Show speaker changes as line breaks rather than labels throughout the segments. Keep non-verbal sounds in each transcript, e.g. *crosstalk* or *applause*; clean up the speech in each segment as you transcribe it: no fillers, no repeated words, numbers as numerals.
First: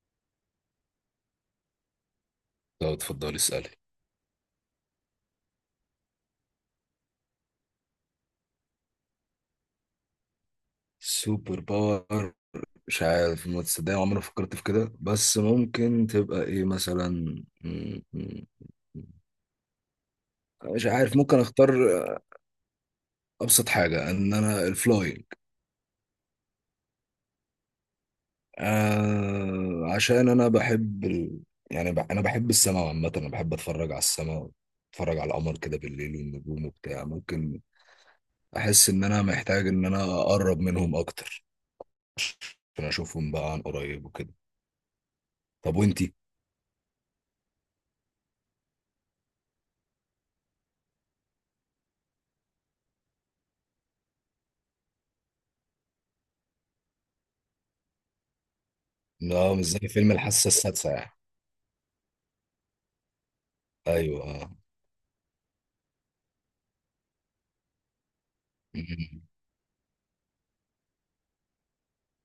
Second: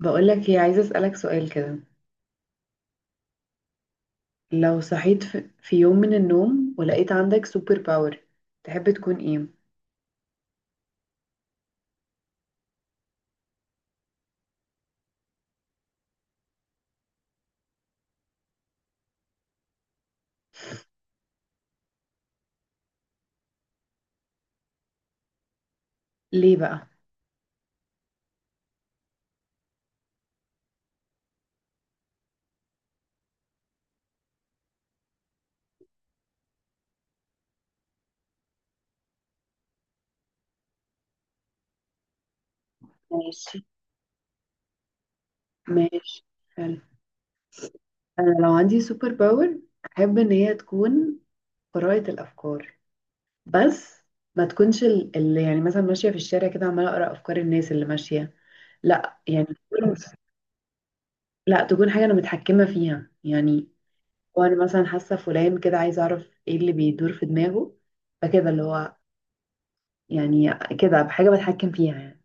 بقولك ايه، عايزة أسألك سؤال كده.
لو اتفضل اسألي.
لو صحيت في يوم من النوم ولقيت عندك سوبر باور، تحب تكون ايه؟
سوبر باور. مش عارف، ما تصدقني عمري ما فكرت في كده، بس ممكن تبقى ايه مثلا؟ م- م- مش عارف، ممكن اختار ابسط حاجة ان انا الفلاينج.
ليه بقى؟
آه، عشان انا بحب انا بحب السماء عامة، انا بحب اتفرج على السماء، اتفرج على القمر كده بالليل والنجوم وبتاع. ممكن احس ان انا محتاج ان انا اقرب منهم اكتر عشان اشوفهم بقى
ماشي.
عن قريب وكده. طب وانتي؟
ماشي، حلو. انا لو عندي سوبر باور، احب ان هي تكون قراءة الافكار. بس ما تكونش اللي يعني مثلا ماشية في الشارع كده عمالة اقرأ افكار الناس اللي ماشية. لا يعني
لا، مش زي فيلم الحاسة السادسة يعني.
لا، تكون حاجة انا متحكمة فيها يعني.
ايوه، آه.
وانا مثلا حاسة فلان كده، عايزة اعرف ايه اللي بيدور في دماغه. فكده اللي هو
مم.
يعني كده، بحاجة بتحكم فيها يعني.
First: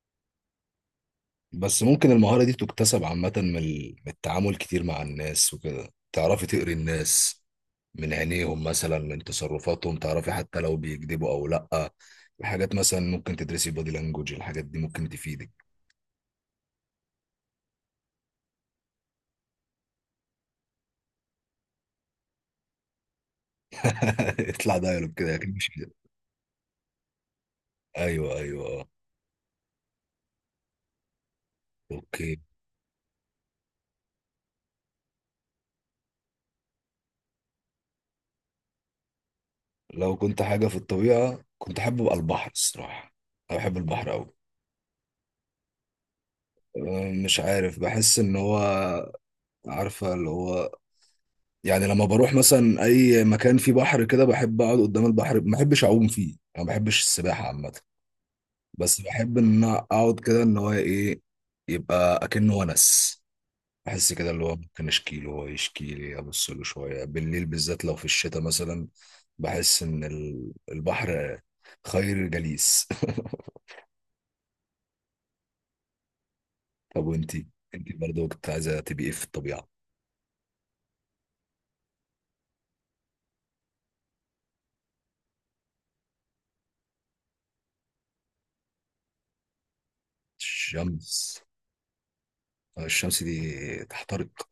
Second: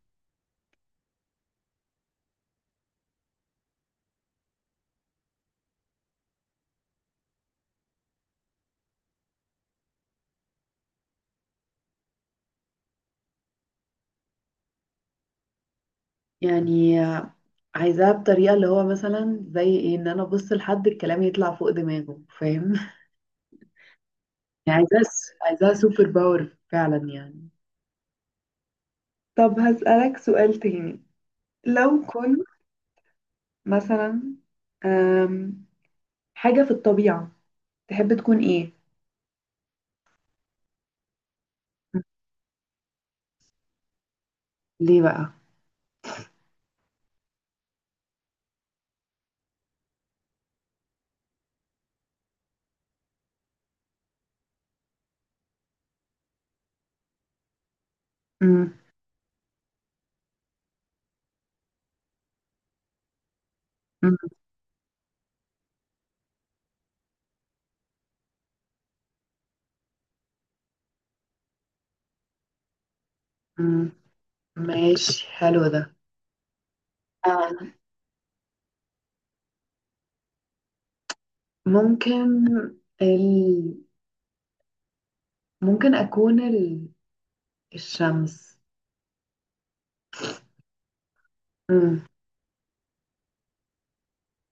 بس ممكن المهارة دي تكتسب عامة من من التعامل كتير مع الناس وكده تعرفي تقري الناس من عينيهم مثلا، من تصرفاتهم تعرفي حتى لو بيكذبوا او لا. الحاجات مثلا ممكن تدرسي بودي لانجوج، الحاجات دي ممكن تفيدك.
يعني عايزاها بطريقة اللي هو مثلا زي ايه، ان انا ابص لحد الكلام يطلع فوق دماغه، فاهم؟ *laughs*
*laughs*
يعني
اطلع
عايزاها
دايلوج كده، اكيد مش
عايزاها
كده.
سوبر باور فعلا يعني.
ايوه ايوه، آه.
طب هسألك سؤال تاني. لو
اوكي.
كنت مثلا، أم، حاجة في الطبيعة، تحب تكون ايه؟
لو كنت حاجة في الطبيعة كنت احب ابقى البحر الصراحة. انا بحب البحر قوي.
ليه بقى؟
مش عارف، بحس ان هو، عارفة اللي هو، يعني لما بروح مثلا اي مكان فيه بحر كده بحب اقعد قدام البحر، ما بحبش اعوم فيه، انا ما بحبش السباحه عامه.
مم.
بس بحب ان انا اقعد كده، ان هو ايه، يبقى اكنه ونس. احس
مم.
كده اللي هو ممكن اشكي له هو يشكي لي، ابص له شويه بالليل بالذات لو في الشتاء مثلا. بحس ان البحر خير جليس.
مم. ماشي، حلو ده.
*laughs* طب وانتي،
آه.
انتي برضه كنت عايزه تبقي ايه في الطبيعه؟
ممكن ال... ممكن أكون الشمس.
الشمس؟
مم.
الشمس دي تحترق.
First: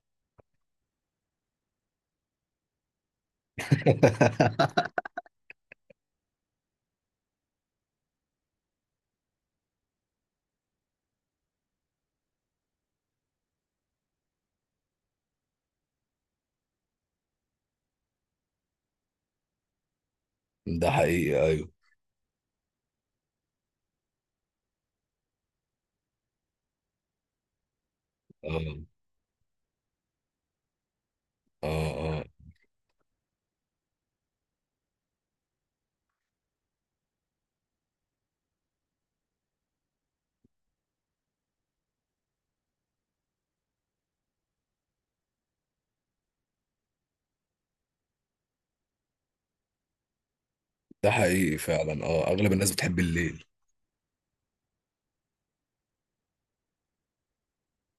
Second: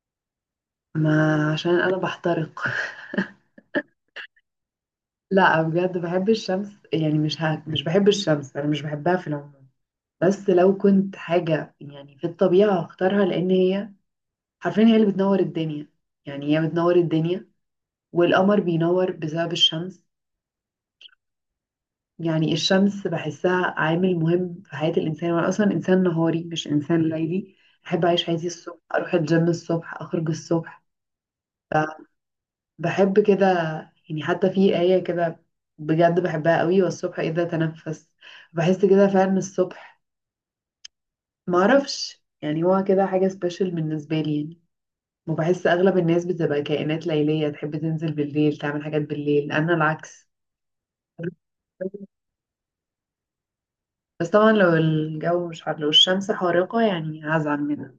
ما عشان انا بحترق. *laughs*
*laughs*
لا بجد بحب الشمس، يعني مش مش بحب الشمس، انا مش بحبها في العموم. بس لو كنت حاجة يعني في الطبيعة هختارها، لان هي حرفيا هي اللي بتنور الدنيا. يعني هي بتنور الدنيا، والقمر بينور بسبب الشمس.
ده حقيقي، ايوه.
يعني الشمس بحسها عامل مهم في حياة الانسان، وانا اصلا انسان نهاري مش انسان ليلي. احب اعيش حياتي الصبح،
اه،
اروح الجيم الصبح، اخرج الصبح.
اه، اه.
بحب كده يعني. حتى في آية كده، بجد بحبها قوي، والصبح إذا تنفس. بحس كده فعلا الصبح، معرفش يعني، هو كده حاجة سبيشال بالنسبة لي يعني. وبحس أغلب الناس بتبقى كائنات ليلية، تحب تنزل بالليل تعمل حاجات بالليل، أنا العكس.
ده حقيقي فعلا، اه اغلب الناس بتحب الليل.
بس طبعا لو الجو مش حر، لو الشمس حارقة يعني هزعل منها.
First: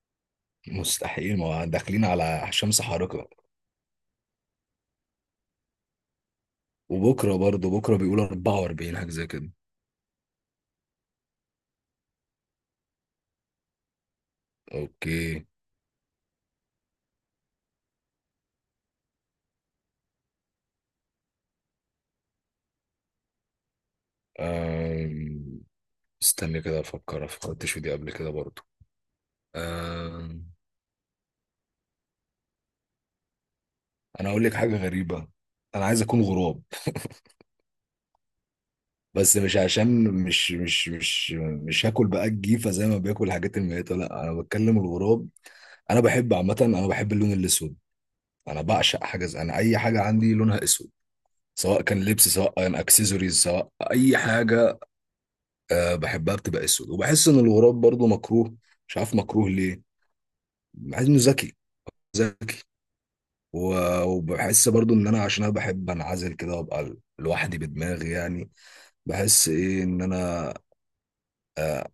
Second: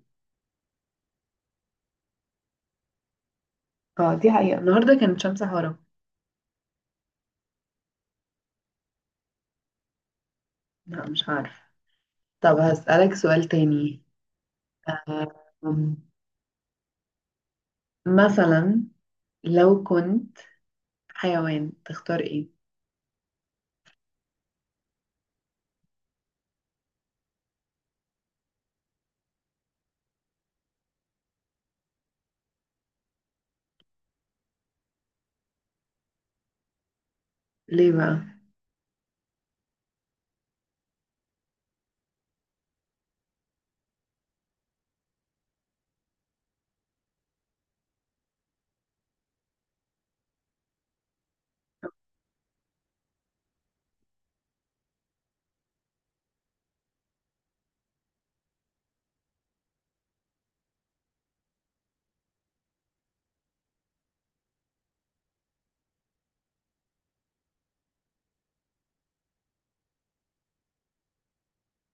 مستحيل، ما داخلين على شمس حارقة.
اه، دي حقيقة، النهاردة كانت شمس حارقة.
وبكرة برضه بكرة بيقولوا 44 حاجة زي كده.
لا مش عارفة. طب هسألك سؤال تاني.
اوكي.
آم، مثلا لو كنت حيوان، تختار ايه؟
أم... استني كده افكر، فكرتش في دي قبل كده برضه. أم... انا هقول لك حاجة غريبة. انا عايز اكون غراب.
ليه بقى؟
بس مش عشان مش هاكل بقى الجيفة زي ما بياكل الحاجات الميتة، لا انا بتكلم الغراب. انا بحب عامة، انا بحب اللون الاسود. انا بعشق حاجة زي انا، اي حاجة عندي لونها اسود، سواء كان لبس سواء كان اكسسوارز سواء اي حاجه. أه، بحبها بتبقى اسود، وبحس ان الغراب برضو مكروه، مش عارف مكروه ليه. بحس انه ذكي، ذكي. و- وبحس برضو ان انا، عشان انا بحب انعزل كده وابقى لوحدي بدماغي يعني. بحس ايه، ان انا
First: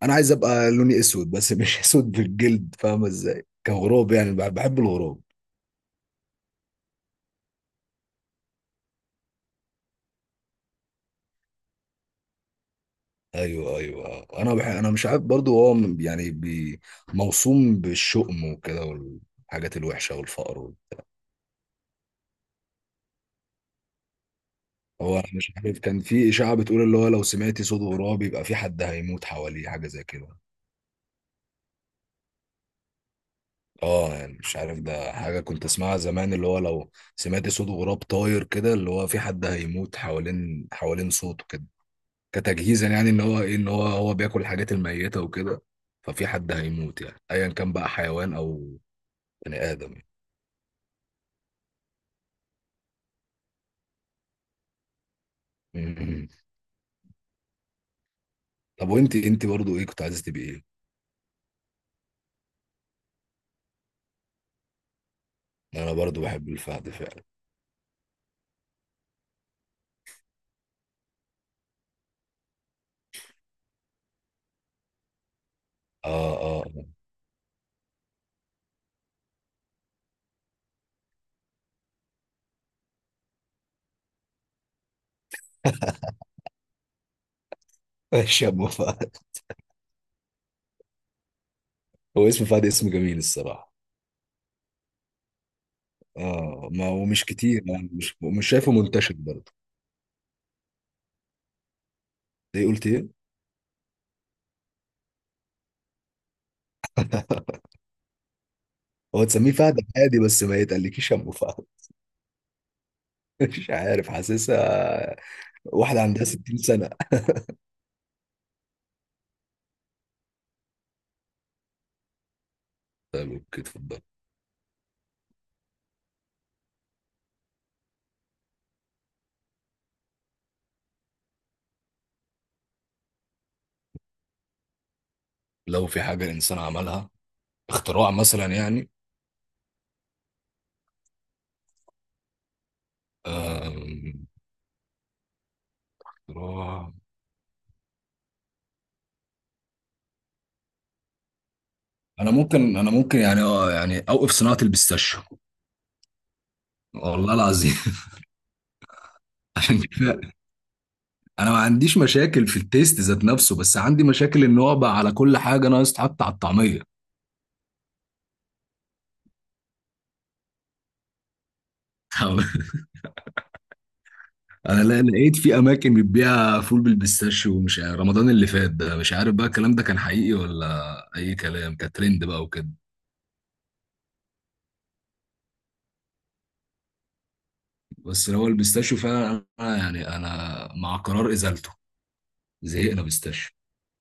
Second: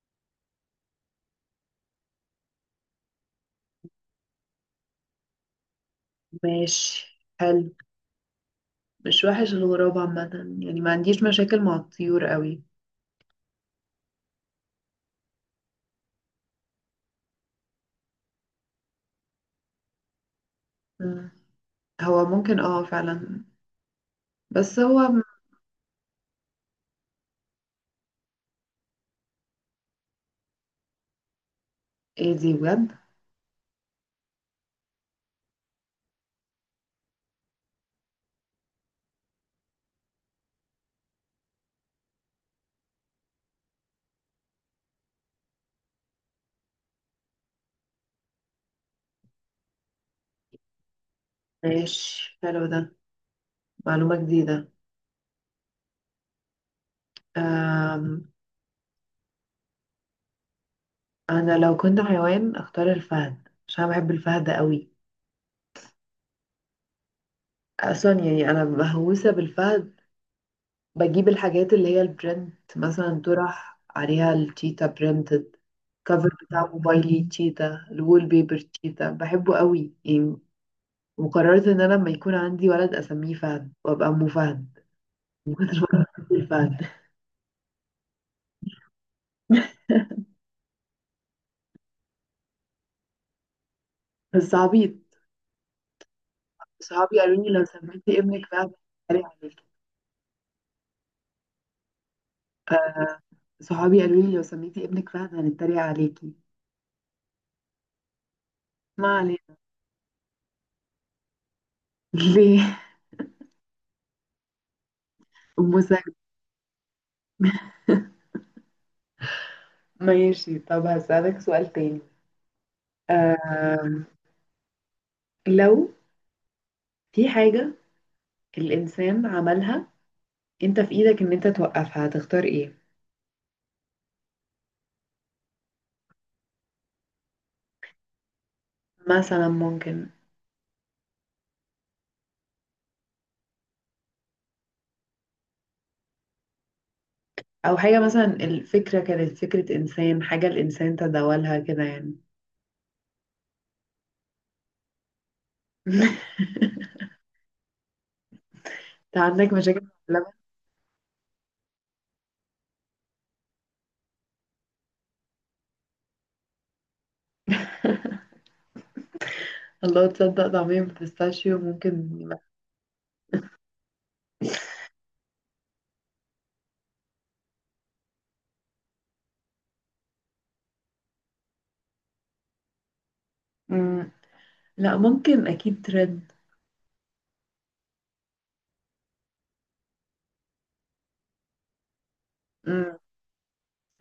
انا عايز ابقى لوني اسود، بس مش *laughs* اسود بالجلد، فاهمه ازاي، كغراب يعني. بحب الغراب.
ماشي، حلو. مش وحش الغراب عامة. يعني ما عنديش مشاكل مع الطيور قوي.
ايوه ايوه، انا انا مش عارف برضو هو يعني موصوم بالشؤم وكده، والحاجات الوحشه والفقر.
مم. هو ممكن، اه فعلا. بس هو
هو أنا مش عارف، كان في اشاعه بتقول اللي هو لو سمعتي صوت غراب يبقى في حد هيموت حواليه، حاجه زي كده.
ايه دي بجد؟
اه يعني مش عارف، ده حاجه كنت اسمعها زمان، اللي هو لو سمعتي صوت غراب طاير كده، اللي هو في حد هيموت حوالين صوته كده. كتجهيزا يعني، ان هو ايه، ان هو هو بياكل الحاجات الميته وكده، ففي حد هيموت، يعني ايا كان بقى حيوان او بني ادم يعني.
ماشي، حلو ده، معلومة جديدة.
مم.
أم.
طب وانت، انت برضو ايه كنت عايزه تبقي ايه؟
انا لو كنت حيوان اختار الفهد، عشان أنا بحب الفهد قوي.
انا برضو بحب الفهد فعلا.
اصلا يعني انا مهووسة بالفهد. بجيب الحاجات اللي هي البرنت، مثلا طرح عليها التيتا برنت.
اه
الكفر
اه،
بتاع
آه.
موبايلي تشيتا، الوول بيبر تشيتا، بحبه قوي يعني. وقررت ان انا لما يكون عندي ولد اسميه فهد، وابقى ام فهد الفهد.
*laughs* ماشي يا ابو فهد.
*laughs*
هو اسم فهد اسم جميل الصراحه.
بس عبيط.
اه ما هو
صحابي
مش
قالوا لي
كتير
لو
يعني، مش
سميتي ابنك
مش
فهد
شايفه منتشر
هنتريق
برضه.
عليكي.
ايه، قلت ايه؟
صحابي قالوا لي لو سميتي ابنك فهد هنتريق عليكي. ما
هو تسميه
علينا. *laughs*
فهد عادي، بس ما يتقلكيش ابو فهد.
ليه؟
*laughs* مش عارف، حاسسها
ام سعد.
واحده عندها 60 سنه.
ماشي، طب هسألك سؤال تاني.
طيب اوكي، اتفضل.
آم، لو في حاجة الإنسان عملها، انت في ايدك ان انت توقفها، هتختار ايه؟
لو في حاجه الانسان عملها، اختراع مثلا يعني؟
مثلا ممكن،
أم، اختراع.
او حاجة مثلا الفكرة كانت فكرة انسان، حاجة الانسان تداولها كده يعني.
انا ممكن يعني، اه يعني اوقف صناعه البيستاشيو.
*laughs*
والله العظيم.
انت عندك
*laughs* عشان
مشاكل مع
كده،
اللبن.
انا ما عنديش مشاكل في التيست ذات نفسه، بس عندي مشاكل ان هو بقى على كل حاجه، ناقص تحط على الطعميه.
الله، تصدق طعمية بالبيستاشيو ممكن يبقى.
*laughs* انا لا، لقيت في اماكن بتبيع فول بالبيستاشيو، ومش عارف رمضان اللي فات ده، مش عارف بقى الكلام ده كان حقيقي ولا اي كلام، كان ترند بقى وكده.
مم. لا ممكن، اكيد ترد.
بس هو البيستاشيو فعلا، انا يعني انا مع قرار ازالته.
مم.
زهقنا بيستاشيو.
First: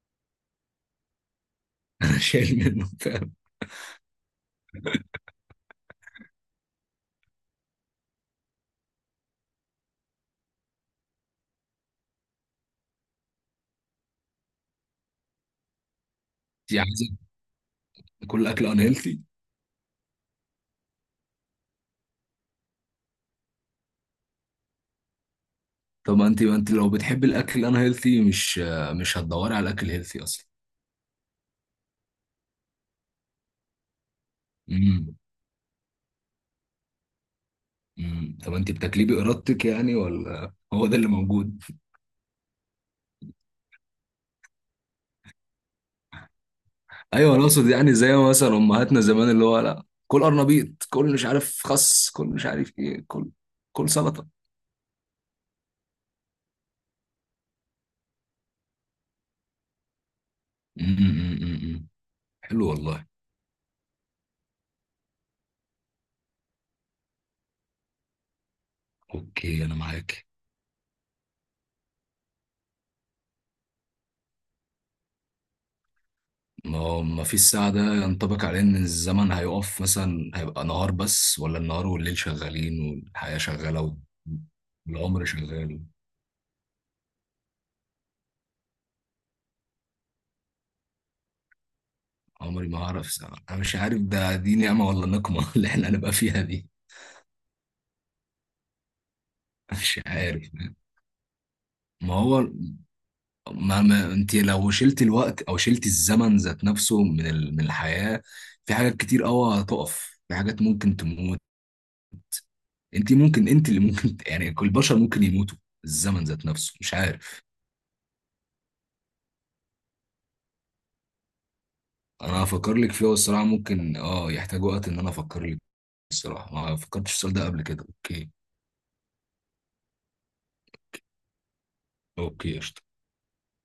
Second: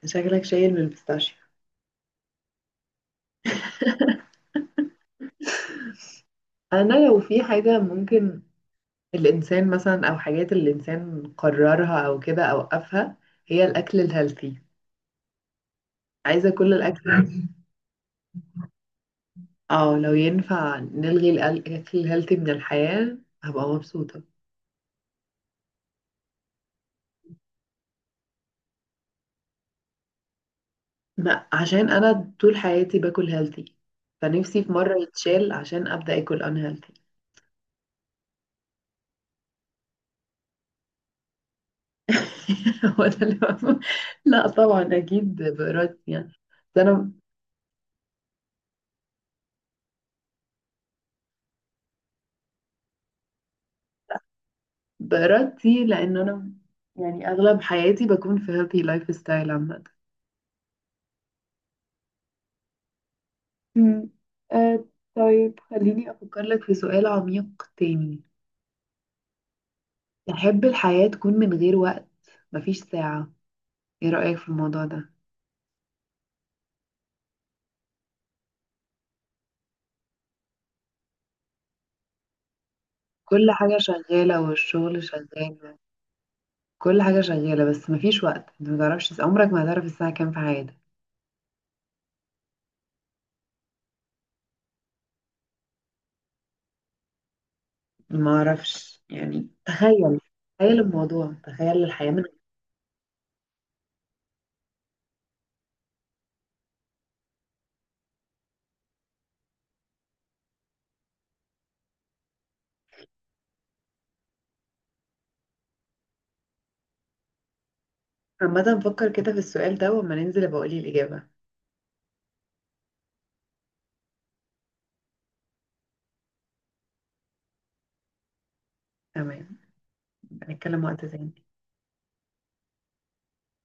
شكلك شايل بالبيستاشيو.
*laughs* انا شايل منه فعلا.
انا لو في حاجة ممكن الانسان مثلا، او حاجات الانسان قررها او كده اوقفها، هي الاكل الهيلثي. عايزة كل
انت عايزه
الاكل. *laughs*
كل اكل ان هيلثي؟
اه، لو ينفع نلغي الاكل الهيلثي من الحياة هبقى مبسوطة.
طب ما انت لو بتحب الاكل ان هيلثي، مش مش هتدوري على الاكل هيلثي اصلا.
ما عشان انا طول حياتي باكل هيلثي، فنفسي في مره
امم
يتشال عشان ابدا اكل ان هيلثي.
أمم. طب انت بتاكليه بارادتك يعني ولا هو ده اللي موجود؟
*laughs* هو ده اللي بفهم. لا طبعا اكيد بارادتي يعني. بس انا
ايوه، انا اقصد يعني زي ما مثلا امهاتنا زمان، اللي هو لا كل قرنبيط، كل مش عارف خس، كل مش عارف ايه، كل كل سلطه.
بارادتي لان انا يعني اغلب حياتي بكون في هيلثي لايف ستايل عامه.
أمم. حلو والله.
أمم. آه. طيب خليني افكر لك في سؤال عميق تاني.
اوكي انا معاك.
تحب الحياه تكون من غير وقت؟ مفيش ساعه، ايه رايك في الموضوع ده؟
ما هو، ما فيش ساعة ده ينطبق عليه ان الزمن هيقف مثلا، هيبقى نهار بس، ولا النهار والليل شغالين والحياة
كل حاجه
شغالة
شغاله، والشغل
والعمر
شغال.
شغال؟
كل حاجة شغالة بس مفيش وقت، انت ما تعرفش عمرك، ما هتعرف الساعة كام في حياتك.
عمري ما هعرف ساعة، انا مش عارف ده دي نعمة ولا نقمة *laughs* اللي احنا هنبقى فيها دي.
ما اعرفش يعني،
مش
تخيل.
عارف.
تخيل الموضوع، تخيل الحياة
ما
من.
هو، ما ما انت لو شلت الوقت او شلت الزمن ذات نفسه من من الحياة، في حاجات كتير قوي هتقف، في حاجات ممكن تموت. انت ممكن، انت اللي ممكن *laughs* يعني كل البشر ممكن يموتوا. الزمن ذات نفسه مش عارف.
عامة فكر كده في السؤال ده، وما ننزل ابقى اقولي الإجابة.
انا هفكر لك فيها الصراحة، ممكن اه يحتاج وقت ان انا افكر لك. الصراحة ما فكرتش في السؤال ده قبل كده. اوكي.
تمام، نتكلم وقت تاني.
اوكي قشطة.